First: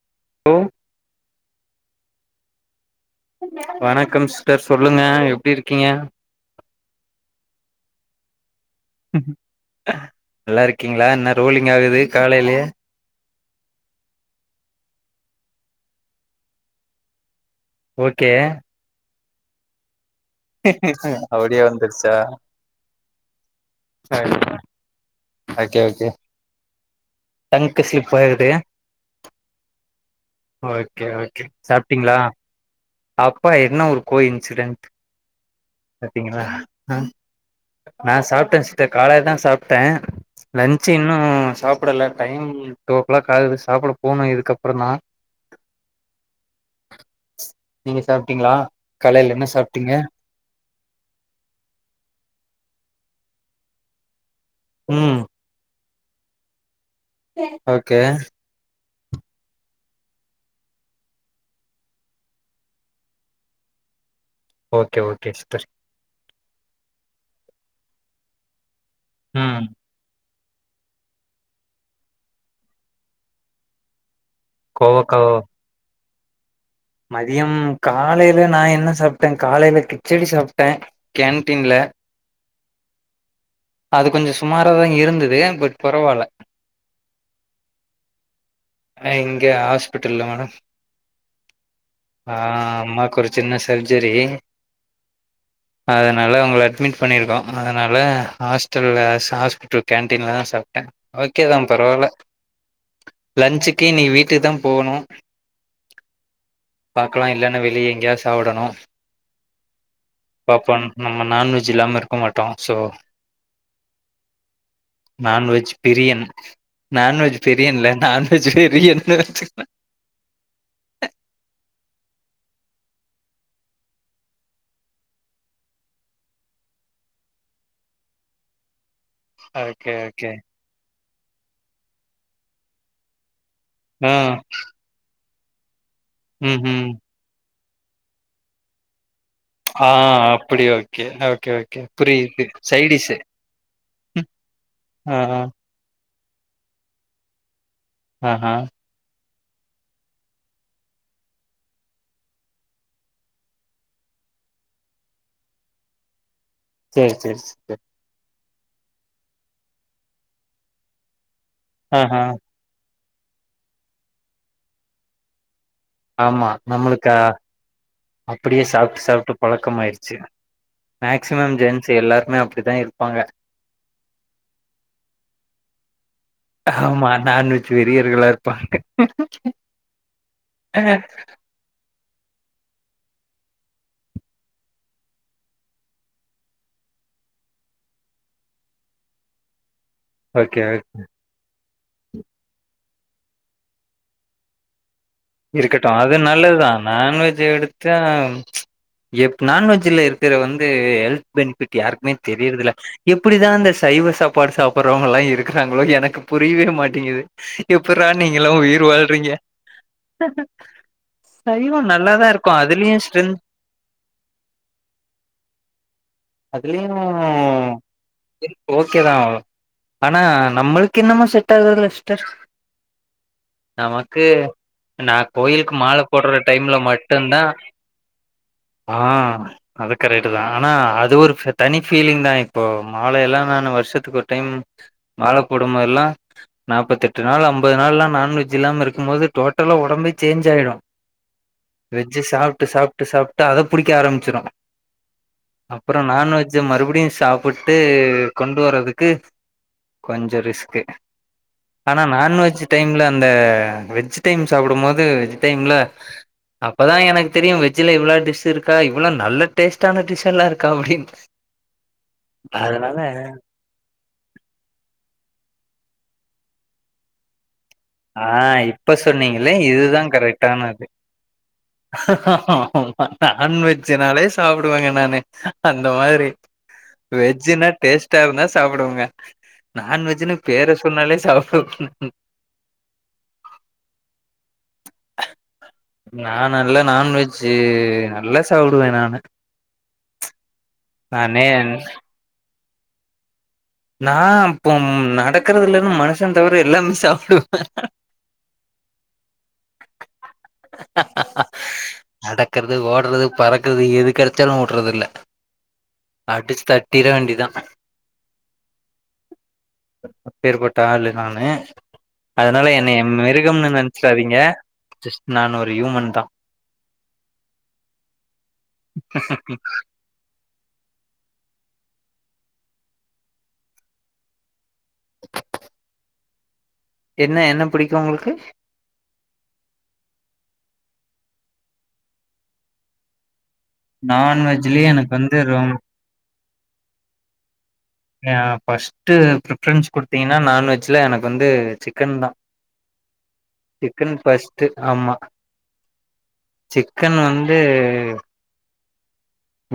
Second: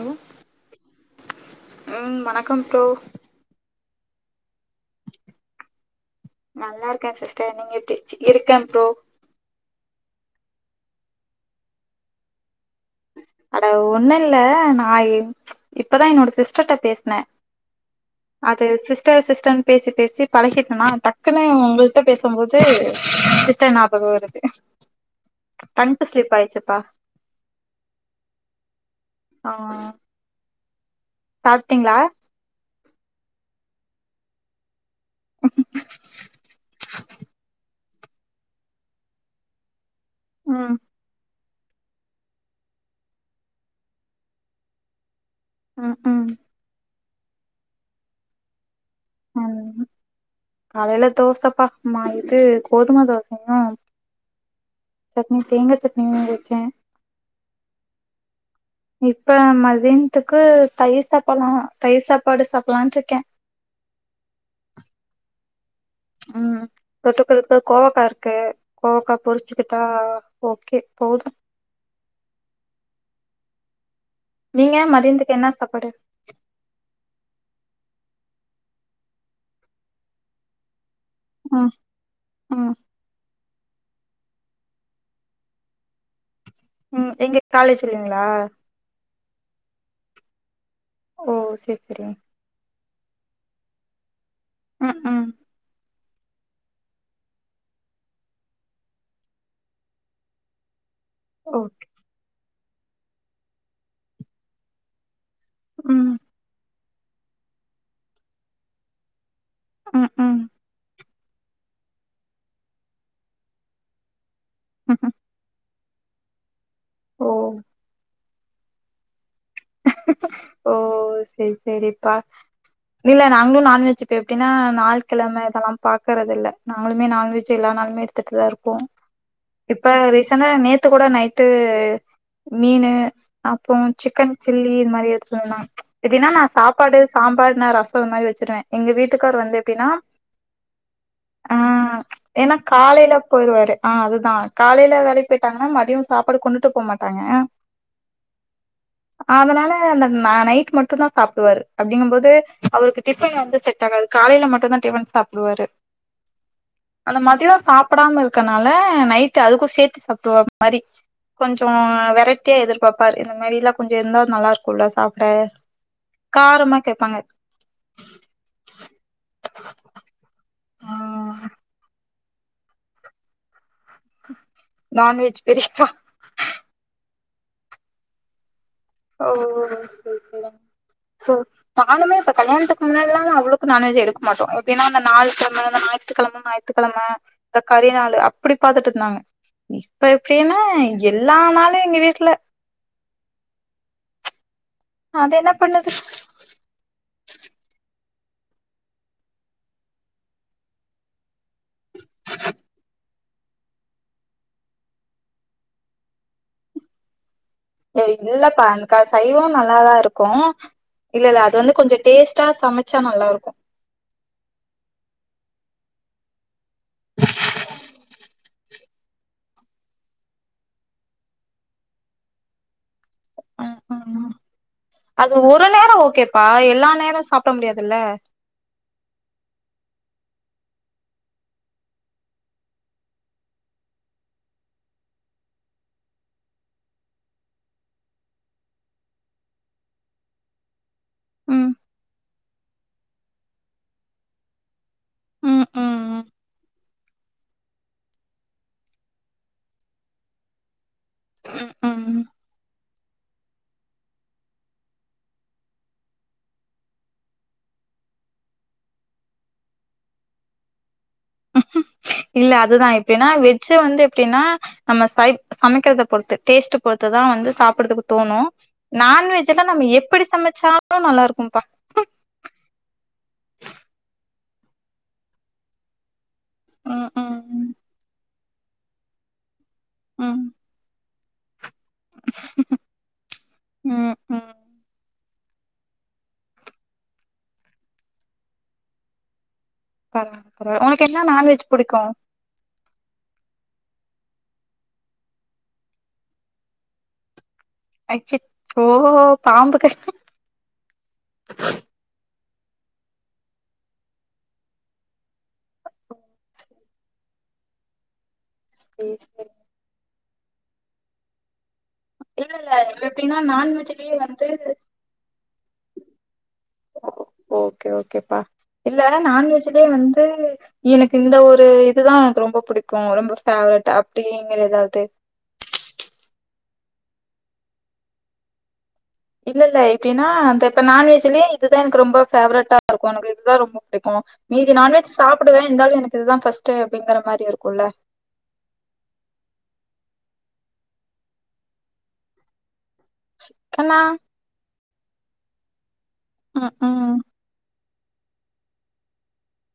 Allow ம் ம் வணக்கம் ப்ரோ வணக்கம் சிஸ்டர் சொல்லுங்க எப்டி இருக்கீங்க நல்லா இருக்க சிஸ்டர் நீங்க எப்டி இருக்கே ப்ரோ நல்லா இருக்கீங்களா என்ன ரோலிங் ஆகுது காலையிலயே அட ஒண்ணு இல்ல நா இப்பதா என்னோட சிஸ்டர்ட்ட பேசன ஓகே அது சிஸ்டர் சிஸ்டர் பேசி பேசி பழகிட்டனா டக்குன்னு அப்டியே உங்கள்ட்ட வந்துருச்சா பேசும்போது சிஸ்டர் ஞாபகோ வருது ஒக்கே ஒக்கே டங்க் ஸ்லிப் ஆயிடுச்சுப்பா டங்க்கு ஸ்லிப்பாகுது ஆ ஓகே ஓகே சாப்பிட்டீங்களா சாப்டீங்ளா அப்பா என்ன ஒரு கோ இன்சிடென்ட் பாத்தீங்களா நா சாப்பிட்டே சிஸ்டர் காலைலதா சாப்ட்டே ம் லஞ்ச் இன்னு சாப்புடல டைம் டூ ஓ கிளாக் ஆகுது சாப்புட போணு இதுக்கப்பரந்தா ம் ம் நீங்க சாப்டீங்ளா காலைல என்ன ம். சாப்டீங்க காலையில தோசப்பா இது கோதும தோசயு ம் சட்னி தேங்க சட்னி அரச்சே ஓகே இப்ப மதியானத்துக்கு தயிர் சாப்பலா தயிர் சாப்பாடு சாப்பலான்ட்ருக்கெ ஓகே ஓகே ஸ்டர் ம் தொட்டுக்கறக்கு கோவக்கா இருக்கு கோவக்கா ம் பொரிச்சுக்கிட்டா ஓகே போது நீங்க கோவக்காவா மதியானத்துக்கு என்ன சாப்பாடு மதியம் காலையில நா என்ன சாப்ட காலையில கிச்சடி சாப்ட்ட கேன்டீன்ல ஓ அது கொஞ்ச சுமாராதா இருந்தது பட் பரவால்ல ம் எங்க காலேஜ் லெங்ளா அ இங்க ஹஸ்பிட்டல மேடம் ஓ சேர் செரிங் ஆ அம்மாக்கு ஒரு சின்ன சர்ஜரி ம் ம் அதனால அவங்கள அட்மிட் பண்ணியிருக்கோ அதனால ஹாஸ்டல்ல ஹாஸ்பிட்டல் கேன்டீன்ல தா சாப் ஓகே தா பரவால்ல லஜ்ஜுக்கு இனி வீட்டுக்கு தா போவ்ணு ம் பாக்கலா இல்லேன்னா வெளியே எங்கேயாவது சாப்புடணு ம் ம் பாப்போ நம்ம நான்வெஜ் இல்லாம இருக்க மாட்டோ சோ நான்வெஜ் பிரியன் ஓ நான்வெஜ் பிரியன்ல நான்வெஜ் வெரியன் ஓ சேரி சேரிப்பா இல்ல நாங்களு நான்வெஜ் போய் எப்டின்னா நாள் கெழம இதெல்லா பாக்குறதில்ல நாங்களுமே நாண்வெஜ் எல்லா நாலுமே எடுத்துட்டுதா ருப்போ இப்ப ஓகே ஓகே ரீசென்டா நேத்து கூட நைட்டு மீனு அப்போ ஆ சிக்கன் சில்லி இது மாரி எடுத்துட்டு வந்தாங்க எப்டின்னா நா ம்ஹ்ம் சாப்பாடு சாம்பார்ன ரசம் இது மாரி வச்சுருவே எங்க வீட்டுக்கார் வந்து எப்டினா ஆ அப்படி ஓகே ஓகே அ ஓகே புரியுது ஏன்னா காலைல சைடிஷு போய்ருவாரு ஆ அதுதா காலையில ஆ வேலக்கி ஆ போயிட்டாங்கன்னா மதியொ சாப்பாடு கொண்டுட்டு போமாட்டாங்க அ அ அதனால அந்த ந நைட் மட்டுந்தா சாப்டுவாரு அப்படிங்கும் போது அவருக்கு டிஃபன் வந்து செ ட்டாகாது காலையில மட்டுந்தா டிஃபன் சாப்டுவாரு சேரி அந்த சேரி மத்யொ சேரி சாப்டாம இருக்கனால நைட்டு் அதுக்கு சேத்து சாப்டுவா மாரி கொஞ்ச ஆஹா வெரைட்டியா எதிர்பாப்பார் இந்த மாரி எல்லா கொஞ்சர்ந்தா நல்லா இருக்குல்ல சாப்ட காரமா கேப்பாங்க அப்டியே சாப்ட்டு சாப்ட்டு பழக்கமாய்ற்ச்சு மேக்சிமம் ஜென்ஸ் செ எல்லாருமே அப்டிதா இருப்பாங்க நான்வெஜ் பெரியக்கா ஆமா நான்வெஜ் வெறியர்களா இருப்பாங்க ஓ [inaudible] நானுமே இப்ப கல்யாணத்துக்கு முன்னால்லா அவ்ளோக்கு நான்வெஜ் எடுக்க மாட்டோ எப்பின்னா அந்த ஞாயித்துக்கெழம ஞாயித்துக் கெழம ஞாயித் த்துக்கெழம இந்த கரி நாளு அப்டி பாத்துட்டு இருந்தாங்க இப்ப எப்டின்னா ஓகே எல்லா நாளு எங்க வீட்ல அது என்ன இருக்கட்டு பண்ணுது அது நல்லது தா நான்வெஜ் வெஜ் எடுத்தா எப் நான்வெஜ் ல இருக்குற வந்து ஹெல் பெனிஃபிட் யாருக்குமே தெரியுரதுல எப்டிதா அந்த சைவ சாப்பாடு சாப்புடடுறவங்கல்லா இருக்குறாங்களோ எனக்கு புரியவே மாட்டேங்குது எப்புட்ரா நீங்க எல்லா இல்லப்பா உயிர் எனக்கு வாழ்றீங்க சைவோ நல்லாதா இருக்கு இல்ல இல்ல அது வந்து சைவோ கொஞ்சோ நல்லாதா டேஸ்ட்டா இருக்கு அதுலயு சமச்சா நல்லா ஸ்ட்ரென்த் இருக்கு அதுலயு [inaudible] ஓகேதா ஆனா நம்மளுக்கு என்னமோ செட் ஆகாதுங்க சிஷ்டர் ம் ம் நமக்கு நா அது ஒரு கோயிலுக்கு நேரோ மால போடுற ஓகேப்பா டைம்ல எல்லா நேரோ மட்டுந்தா சாப்ட முடியாதுல்ல ஆ அது கரேட்டு தா ஆனா அது ஒரு தனி பீலிங் தா இப்போ மாலேல்லா நா வருஷத்துக்கு ஒரு டைம் மால போடுமோ எல்லா நாப்பத்தெட்டு நாள் அம்பது நாள் ல்லா நாான்வெஜ் இல்லாம இருக்கும் போது டோட்டலா ஒடம்பே சேஞ்ச் ஆயிடு ம் வெஜ்ஜ சாப்ட்டு சாப்ட்டு சாப்ட்டு அத புடிக்க ஆரம்பிச்சுரு ம் ம் அப்புரோ ம் நான்வெஜ்ஜ மறுபடியு சாப்புட்டு கொண்டு வர்றதுக்கு கொஞ்ச ரிஸ்க்கு ஆனா ம் ம் நான்வெஜ்ஜு டைம்ல இந்த வெஜ் டைம் சாப்புடும் போது வெஜ் டைம்ல அப்பதா எனக்கு தெரியு வெஜ்ல இவ்ள டிஷ் இருக்கா இவ்ள நல்ல டேஸ்டான டிஷ்ஷல்லா இருக் கவ்டின் இல்ல அதுதா எப்டின்னா வெஜ் வெஜ் வந்து எப்டின்னா நம்ம சைப் சமைக்கிறத பொறுத்து டேஸ்ட் பொறுத்துதா வந்து சாப்டுதுக்கு ஆ தோணு இப்ப சொன்னீங்களே நான்வெஜ்ல்ல நம்ம இதுதா எப்படி கரெக்டானது சமைச்சாலு நல்லா இருக்கும்ப்பா ஆமா நான்வெஜ்ஜுனாலே சாப்புடுவேங்க நானு அந்த மாரி ம் ம் வெஜ்ஜூனா டேஸ்டா இருந்தா சாப்டுவெங்க ம் நான்வெஜ்ன்னு ம் பேர சொன்னாலே சாப்புடு [unintelligible] ம் ம் நான் நல்ல நான்வெஜ்ஜூ நல்லா சாப்புடுவே நானு பரவால பரவால ஒனக்கு என்ன நானே நான்வெஜ் புடிக்கு நா இப்போ நடக்கறது இலன்னு மனுஷன் தவர எல்லாமே சாப்பிடுவே அச்சச்சோ பாம்பு கடி நடக்கறது ஓட்றது பறக்கறது எது கெடச்சாலு உட்றதுல்ல அடிச்சு தட்டிட வேண்டியதா [inaudible] எப்பேர் பட்ட ஆளு நானு இல்ல அதனால இல்ல என்னைய எப்டின்னா மிருகம்னு நான்வெஜ்லயே நெனைச்சிடாதீங்க வந்து ஜஸ்ட் நான் ஒரு ஹியூமன் தா ஓகே ஓகேப்பா இல்ல நான்வெஜ்லேயே வந்து எனக்கு இந்த ஒரு இதுதா எனக்கு ரொம்ப புடிக்கு ரொம்ப ஃபேவரட் அப்டிங்கிற ஏதாது என்ன என்ன புடிக்கு உங்குளுக்கு இல்ல இல்ல எப்டின்னா அந்த இப்ப நான்வெஜ்லயே இதுதா எனக்கு ரொம்ப ஃபேவரட்டா இருக்கு எனக்கு இதுதா ரொம்ப புடிக்கு மீதி நான்வெஜ்லயே நான்வெஜ் எனக்கு வந்து சாப்டுவே ரொம் இருந்தாலு எனக்கு இதுதா ஃபர்ஸ்ட்டு அப்டிங்கற மாரி இருக்குல்ல நா ஃபர்ஸ்ட்டு ப்ரீபரன்ஸ் குடுத்தீங்கன்னா நான்வெஜ்ல எனக்கு வந்து சிக்கன் தா கண்ணா சிக்கன் ஃபஸ்ட்டு ஆமா ம் ம் சிக்கன் வந்து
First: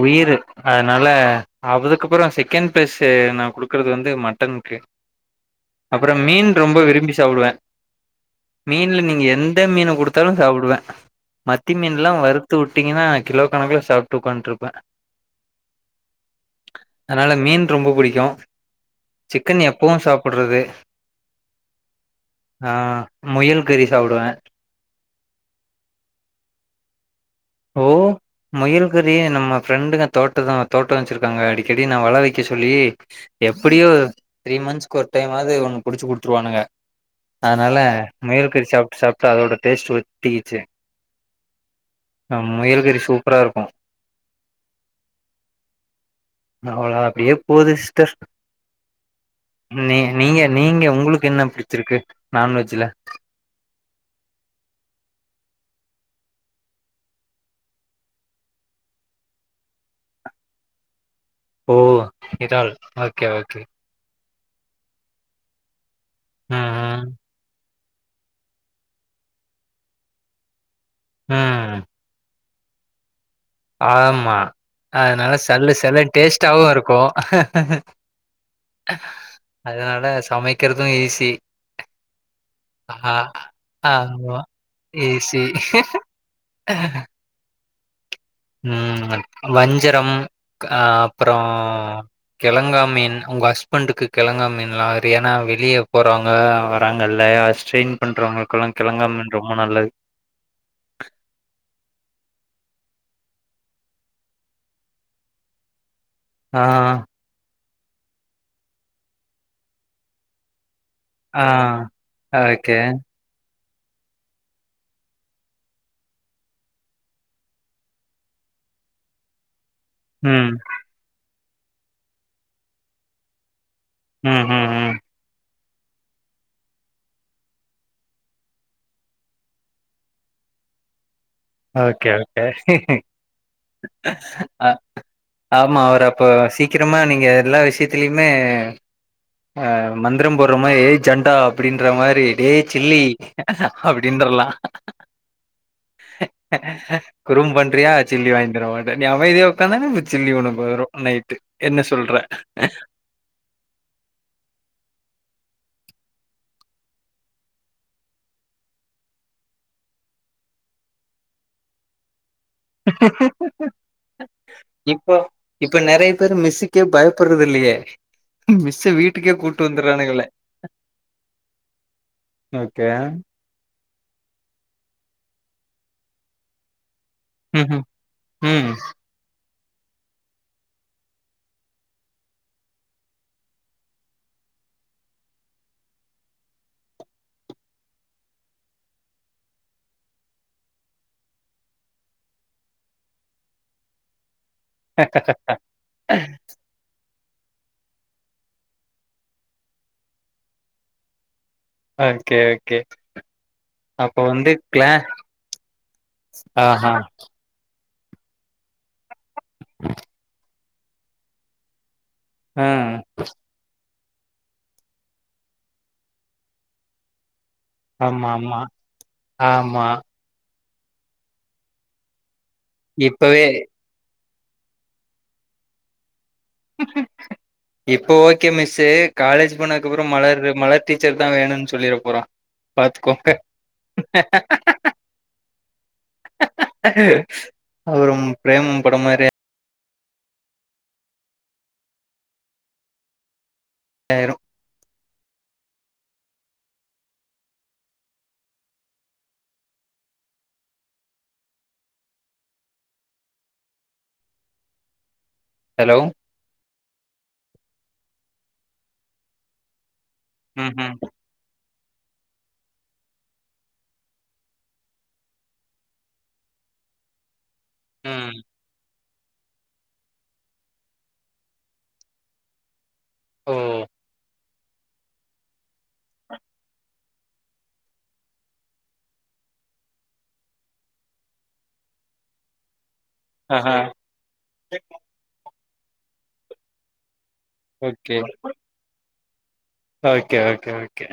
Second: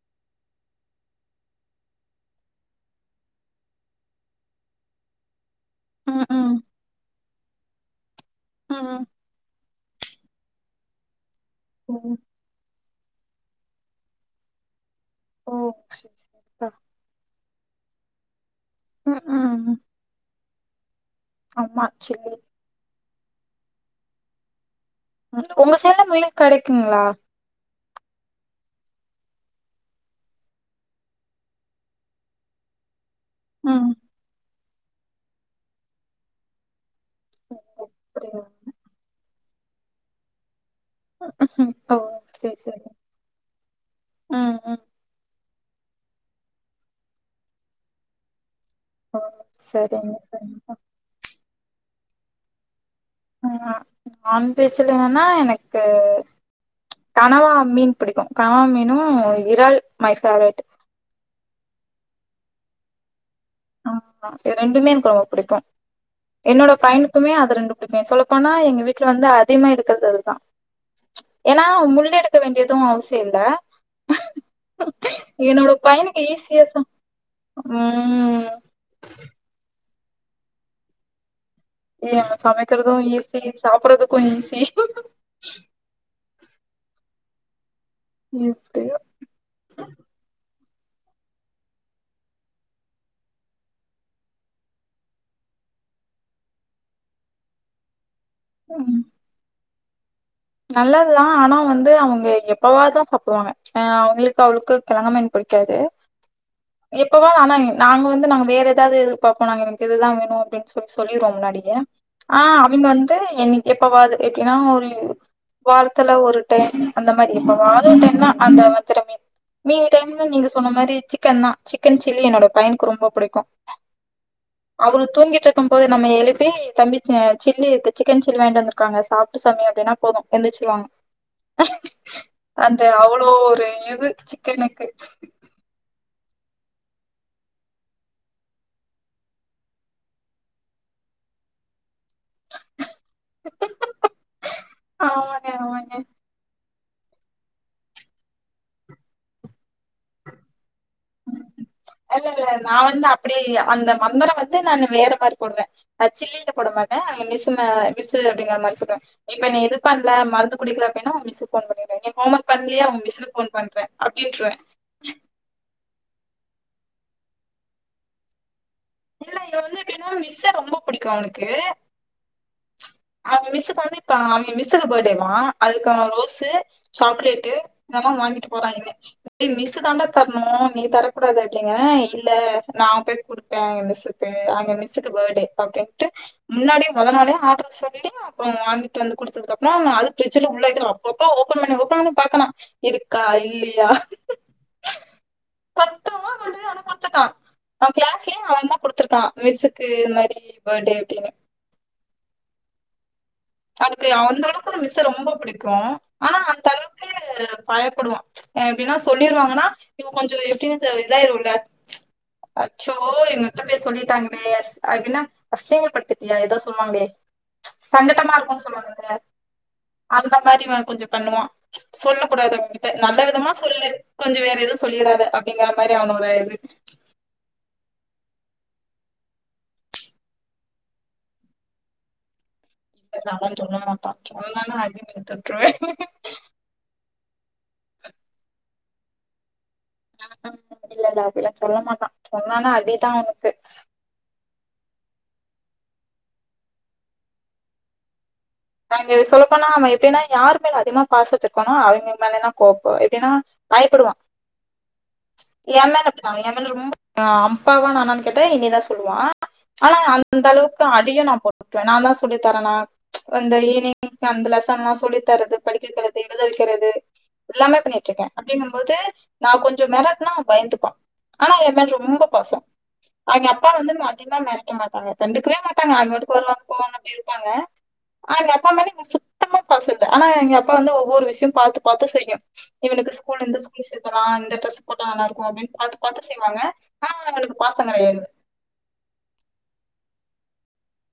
உயிரு அதனால அதுக்கப்பறோ சிக்கன் பேஸ் நா குடுக்குறது வந்து மட்டனுக்கு அப்பறோ ம் மீன் ம் ரொம்ப விரும்பி சாப்டுவே ம் மீன்ல நீங்க எந் த மீன குடுத்தாலு சாப்டுவே மத்தி மீன் எல்லா ம் வறுத் குட்த்து வுட்டீங்னா கிலோ கணக்குல சாப்டு உக்கான்ட்ருப்பாரு ஓ ஓ, சரி சரிப்பா அதனால மீன் ரொம்போ புடிக்கோ ம் ம் சிக்கன் ம். எப்பவு சாப்புடுறது ஆமா சில்லி ஆ முயல் கறி சாப்டுவே உங்க சைட்ல முயல் கிடைக்குங்களா ஓ முயல்கறியே நம்ம ஃப்ரெண்டுங்க தோட்டந்தா தோட்டோ வெச்சிருக்காங்க அடிக்கடி நா வள வெக்க சொல்லி எப்புடியோ ம் த்ரீ மந்த்ஸ்க்கோ ஒரு டைமாவது ஒண்ணு புடிச்சு குடுத்துருவானுங்க ஓ அதனால அப்படியா? முயல்கறி சாப்ட்டு சாப்ட்டு அதோட டேஸ்ட்டு ஒட்டிக்கிச்சு ஹம் ஆ முயல்கறி சூப்பரா இருக்கு ம் ம் அவளா அப்டியே போது சிஸ்டர் ஓ நீ சரிங்க நீங்க சரிங்க நீங்க உங்களுக்கு என்ன புடிச்சிருக்கு நான்வெஜ்ஜில நான் வெஜ்ல வேன்னா எனக்கு கனவா மீன் பிடிக்கோ கனவா மீனு இறால் மை ஃபேவரேட் ஓ இதாள் ஓகே ஓகே ஆ இது ரெண்டுமே எனக்கு ரொம்ப பிடிக்கு என்னோட ம் பையனுக்குமே அது ரெண்டு டுக சொல்ல போனா எங்க வீட்ல வந்து அதிக்மா எடுக்கிறது அதுதா ம் ஏன்னா ம். முள் எடுக்க வேண்டியதோ அவசியோ இல்ல ஆமா அதனால என்னோட சல்லு சல்லுனு பையனுக்கு டேஸ்டாவு ஈஸியா ச இருக்கு ம் அதனால சமைக்கிறது ஈஸி ஏ சமைக்கிறது ஆஹ் ஈஸி சாப்பறதுக்கு ஆஹ் ஈஸி ஏசி இப்டியே உம் வஞ்சரம் ஹ அப்புறோ கிழங்கா மீன் உங்க ஹஸ்பண்டுக்கு கிழங்கா மீன்லா அவுரு ஏனா வெளியே போறாங்க வராங்கல்லயா செயின் பண்றவுங்களுக்குல்லா கிழங்காமன் ரொம்ப நல்லது நல்லதுதா ஆனா வந்து அவுங்க எப்பவாதா சாப்புடுவாங்க ஆ அவுங்குளுக்கு அவளுக்கு கிழங்காமீன் புடிக்காது ஆ இப்பவு ஆனா நாங்க வந்து நாங்க வேற எதாது எதிர் பாப்போ நாங்க எனக்கு இதுதா வேணு அப்டின் சொ சொல்லிருவோ ஆ. முன்னாடியே ஆ ஓகே. அவிங்க வந்து என் எப்பவாது எப்டின்னா ஒரு வாரத்துல ஒரு டைம் அந்த மாரி எப்பவாது ஒரு டைம் தா அந்த வஞ்ற மீன் மீதி டைம்ல நீங்க ம். சொன்ன மாரி சிக்கன்தா சிக்கன் சில்லி என்னோட பையனுக்கு ரொம்ப பிடிக்கு ம், ம், ம். அவரு தூங்கிட்டு இருக்கும் போது நம்ம எழுப்பி தம்பி சில்லி இருக்கு சிக்கன் சில்லி வாங்கிட்டு வந்துருக்காங்க சாப்டு சாமி அப்டின்னா போது எந்திச்சிருவாங்க ஓகே, ஓகே. அந்த அவ்ளோ ஒரு இது அ சிக்கனுக்கு ஆமா அவர அப்போ சீக்கிரமா நீங்க எல்லா விஷயத்திலயுமே ஆ மந்தரம் போட்ற மாரி் ஏ ஜண்டா அப்டின்ற மாரி டேய் சில்லி அப்டின்றலா ஆமாங்க ஆமாங்க குறும்பு பண்றயா சில்லி வாங்கி தர மாட்டேன் நீ அமைதியா ஒக்காந்தன்னா இப்ப சில்லி ஒனக்கு வரு நைட்டு என்ன சொல்ற இல்ல இல்ல நான் வந்து அப்டி இல்ல அந்த மந்தரோ வந்து நானு வேற மாரி போடுவே அது சில்லின்னு போட மாட்டே அவங்க மிஸ்சு மா மிஸ்சு அப்டிங்கிற மாரி சொல்லுவே இப்ப நீ இது பண்ணல மருந்து குடிக்கல அப்டின்னா ஒங்க மிஸ்க்கு ஃபோன் பண்ணிருவே நீ ஹோம் ஒர்க் பண்ணலயா ஒங்க மிஸ்க்கு ஃபோன் பண்றே அப்டின்ருவே இப்ப இப்ப நெறைய பேரு மிஸ்ஸுக்கே பயப்படுறது இல்லையே மிஸ்சு வீட் இல்ல இவே வந்து எப்டின்னா மிஸ்ச ரொம்ப பிடிக்கு அவனுக்கு ஓகே அவங்க மிஸ்ஸுக்கு வந்து இப்ப அவிங்க மிஸ்ஸுக்கு பர்த்டேவா அதுக்கு அவே ரோஸு சாக்லே ட்டு ம் இதல்லா வாங்கிட்டு போறா ம் இவே டேய் மிஸ்ஸு தாண்டா தரணு நீ தரக்கூடாது அப்டிங்கிறே இல்ல நா போய் குடுப் பே ஏ மிஸ்ஸுக்கு அங்க மிஸ்ஸுக்கு பர்த்டே அப்டின்ட்டு முன்னாடியே மொத நாளே ஆர்டர் சொல் லி அப்பறோ வாங்கிட்டு வந்து குடுத்ததுக்கு அப்பறோ அது ஃப்ரிட்ஜ்ல உள்ள வக்கிறோ அப்பப்ப அவே ஓப்பன் பண்ணி ஓப்பன் பண்ணி பாக்குறா இருக்கா இல்லியா அத குடுத்துட்டா அவே கிளாஸ்லயே அவந்தா குடுத்துருக்கா மிஸ்சுக்கு இந்த மாரி பர்த்டே அப்டின்னு ஓகே ஓகே அதுக்கு அப்ப அந்த வந்து அளவுக்கு ஒரு கிளா மிஸ்ஸ ரொம்ப பிடிக்கு ஆனா அந்த ஆஹா அளவுக்கு பயப்படுவா அவே எப்டின்னா சொல்லிருவாங்கன்னா இவே கொஞ்சோ எப்டின்னு சொல் இதாயிருல ஆ சோ இங்க மத்த பேர் சொல்லிட்டாங்களே அது எப்டின்னா அசிங்கப்படுத்திட்டியா ஏதோ சொல்லுவாங்களே ஆமா சங்கட்டமா ஆமா இருக்குன்னு சொல்லுவாங்கல்ல ஆமா அந்த மாரி இவே கொஞ்சோ பண்ணுவா சொல்ல கூடாது அவங்கிட்ட நல்ல இப்பவே விதமா சொல்லு கொஞ்ச வேற எது சொல்லிராத அப்டிங்கிற மாரி அவனோட இது இப்போ ஓகே மிஸ்சு காலேஜ் போனதுக்கப்புற மலர் மலர் டீச்சர்தா வேணுன்னு சொல்லிற போறா பாத்துக்கோங்க அவ சொல்ல மாட்டா சொன்னானா அடி வெளுத்துட்ருவே அப்பறம் பிரேமம் படம் மாரி ம் இல்லல்ல அப்டில்லா சொல்ல மாட்டா சொன்னானா அடிதா அவுனுக்கு ஆயிடு நாங்க சொல்லப்போனா அவ எப்டின்னா யாரு மேல அதிகமா பாச வெச்சிருக்கானோ அவங்க மேலலா கோப்போ எப்டின்னா பயப்படுவா ஹலோ எம்மேல அவ எம் மேல ரொம்ப அப்பாவா நானான்னு கேட்டா என்னயதா சொல்லுவா ஆனா ம் அந்தளவுக்கு அடியு நா போட்டுட்ருவே நாந்தா சொல்லி தரண்ணா அந்த ஈவினிங் அந்த லெசன்லா சொல்லி தர்றது படிக்க வெக்கிறது எழுத வெக்கிறது எல்லாமே பண்ணிட்ருக்கே ம் அப்டிங்கம்போது நா கொஞ்ச மெரட்னா அவ பயந்துப்பா ஆனா எம் மேல ரொம்ப பாச அவிங்க ஓ அப்பா வந்து அதிகமா மெரட்ட மாட்டாங்க கண்டுக்கவே மாட்டாங்க அவிங்க பாட்டுக் வருவாங்க போவாங்க அப்டி இருப்பாங்க ஆனா அவங்க அப்பா மேல சுத்தமா பாச இல்ல ஆனா அவங்க அப்பா வந்து ஒவ்வொரு விஷயம் பாத்து பாத்து செய்யு இவனுக்கு ஸ்கூல் இந்த ஆஹா ஸ்கூல் சேத்தலா அந்த டிரெஸ் போட்டா நல்லாருக்கு அப்டின்னு பாத்து பாத்து செய்வாங்க ஆனா அவனுக்கு பாசம் கிடையாது ஓகே ஓகே ஓகே ஓகே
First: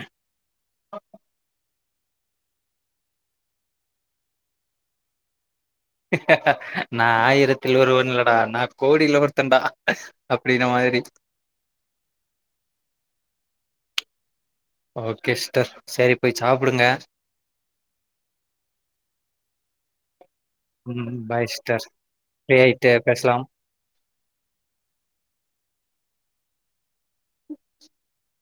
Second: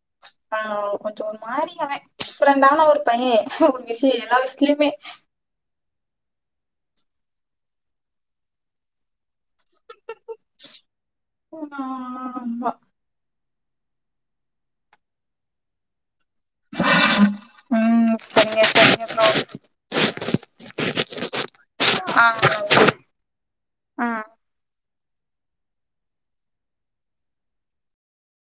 ஆ கொஞ்ச ஒரு மாரி அவே ஃப்ரெண்டானா ஒரு பைய ஒரு விஷய எல்லா வயசலெமே நா ஆயிரத்தில் ஒருவன் இல்லடா நா கோடியில ஒருத்தன்டா அப்படின்ன மாதிரி ஆமா ஓகே சிஸ்டர் செரி போய் சாப்பிடுங்க ம் சரிங்க சரிங்க ப்ரோ. ம் பாய் சிஸ்டர் ஆ. ஃப்ரீ ஆயிட்டு பேசலாம் ஆ.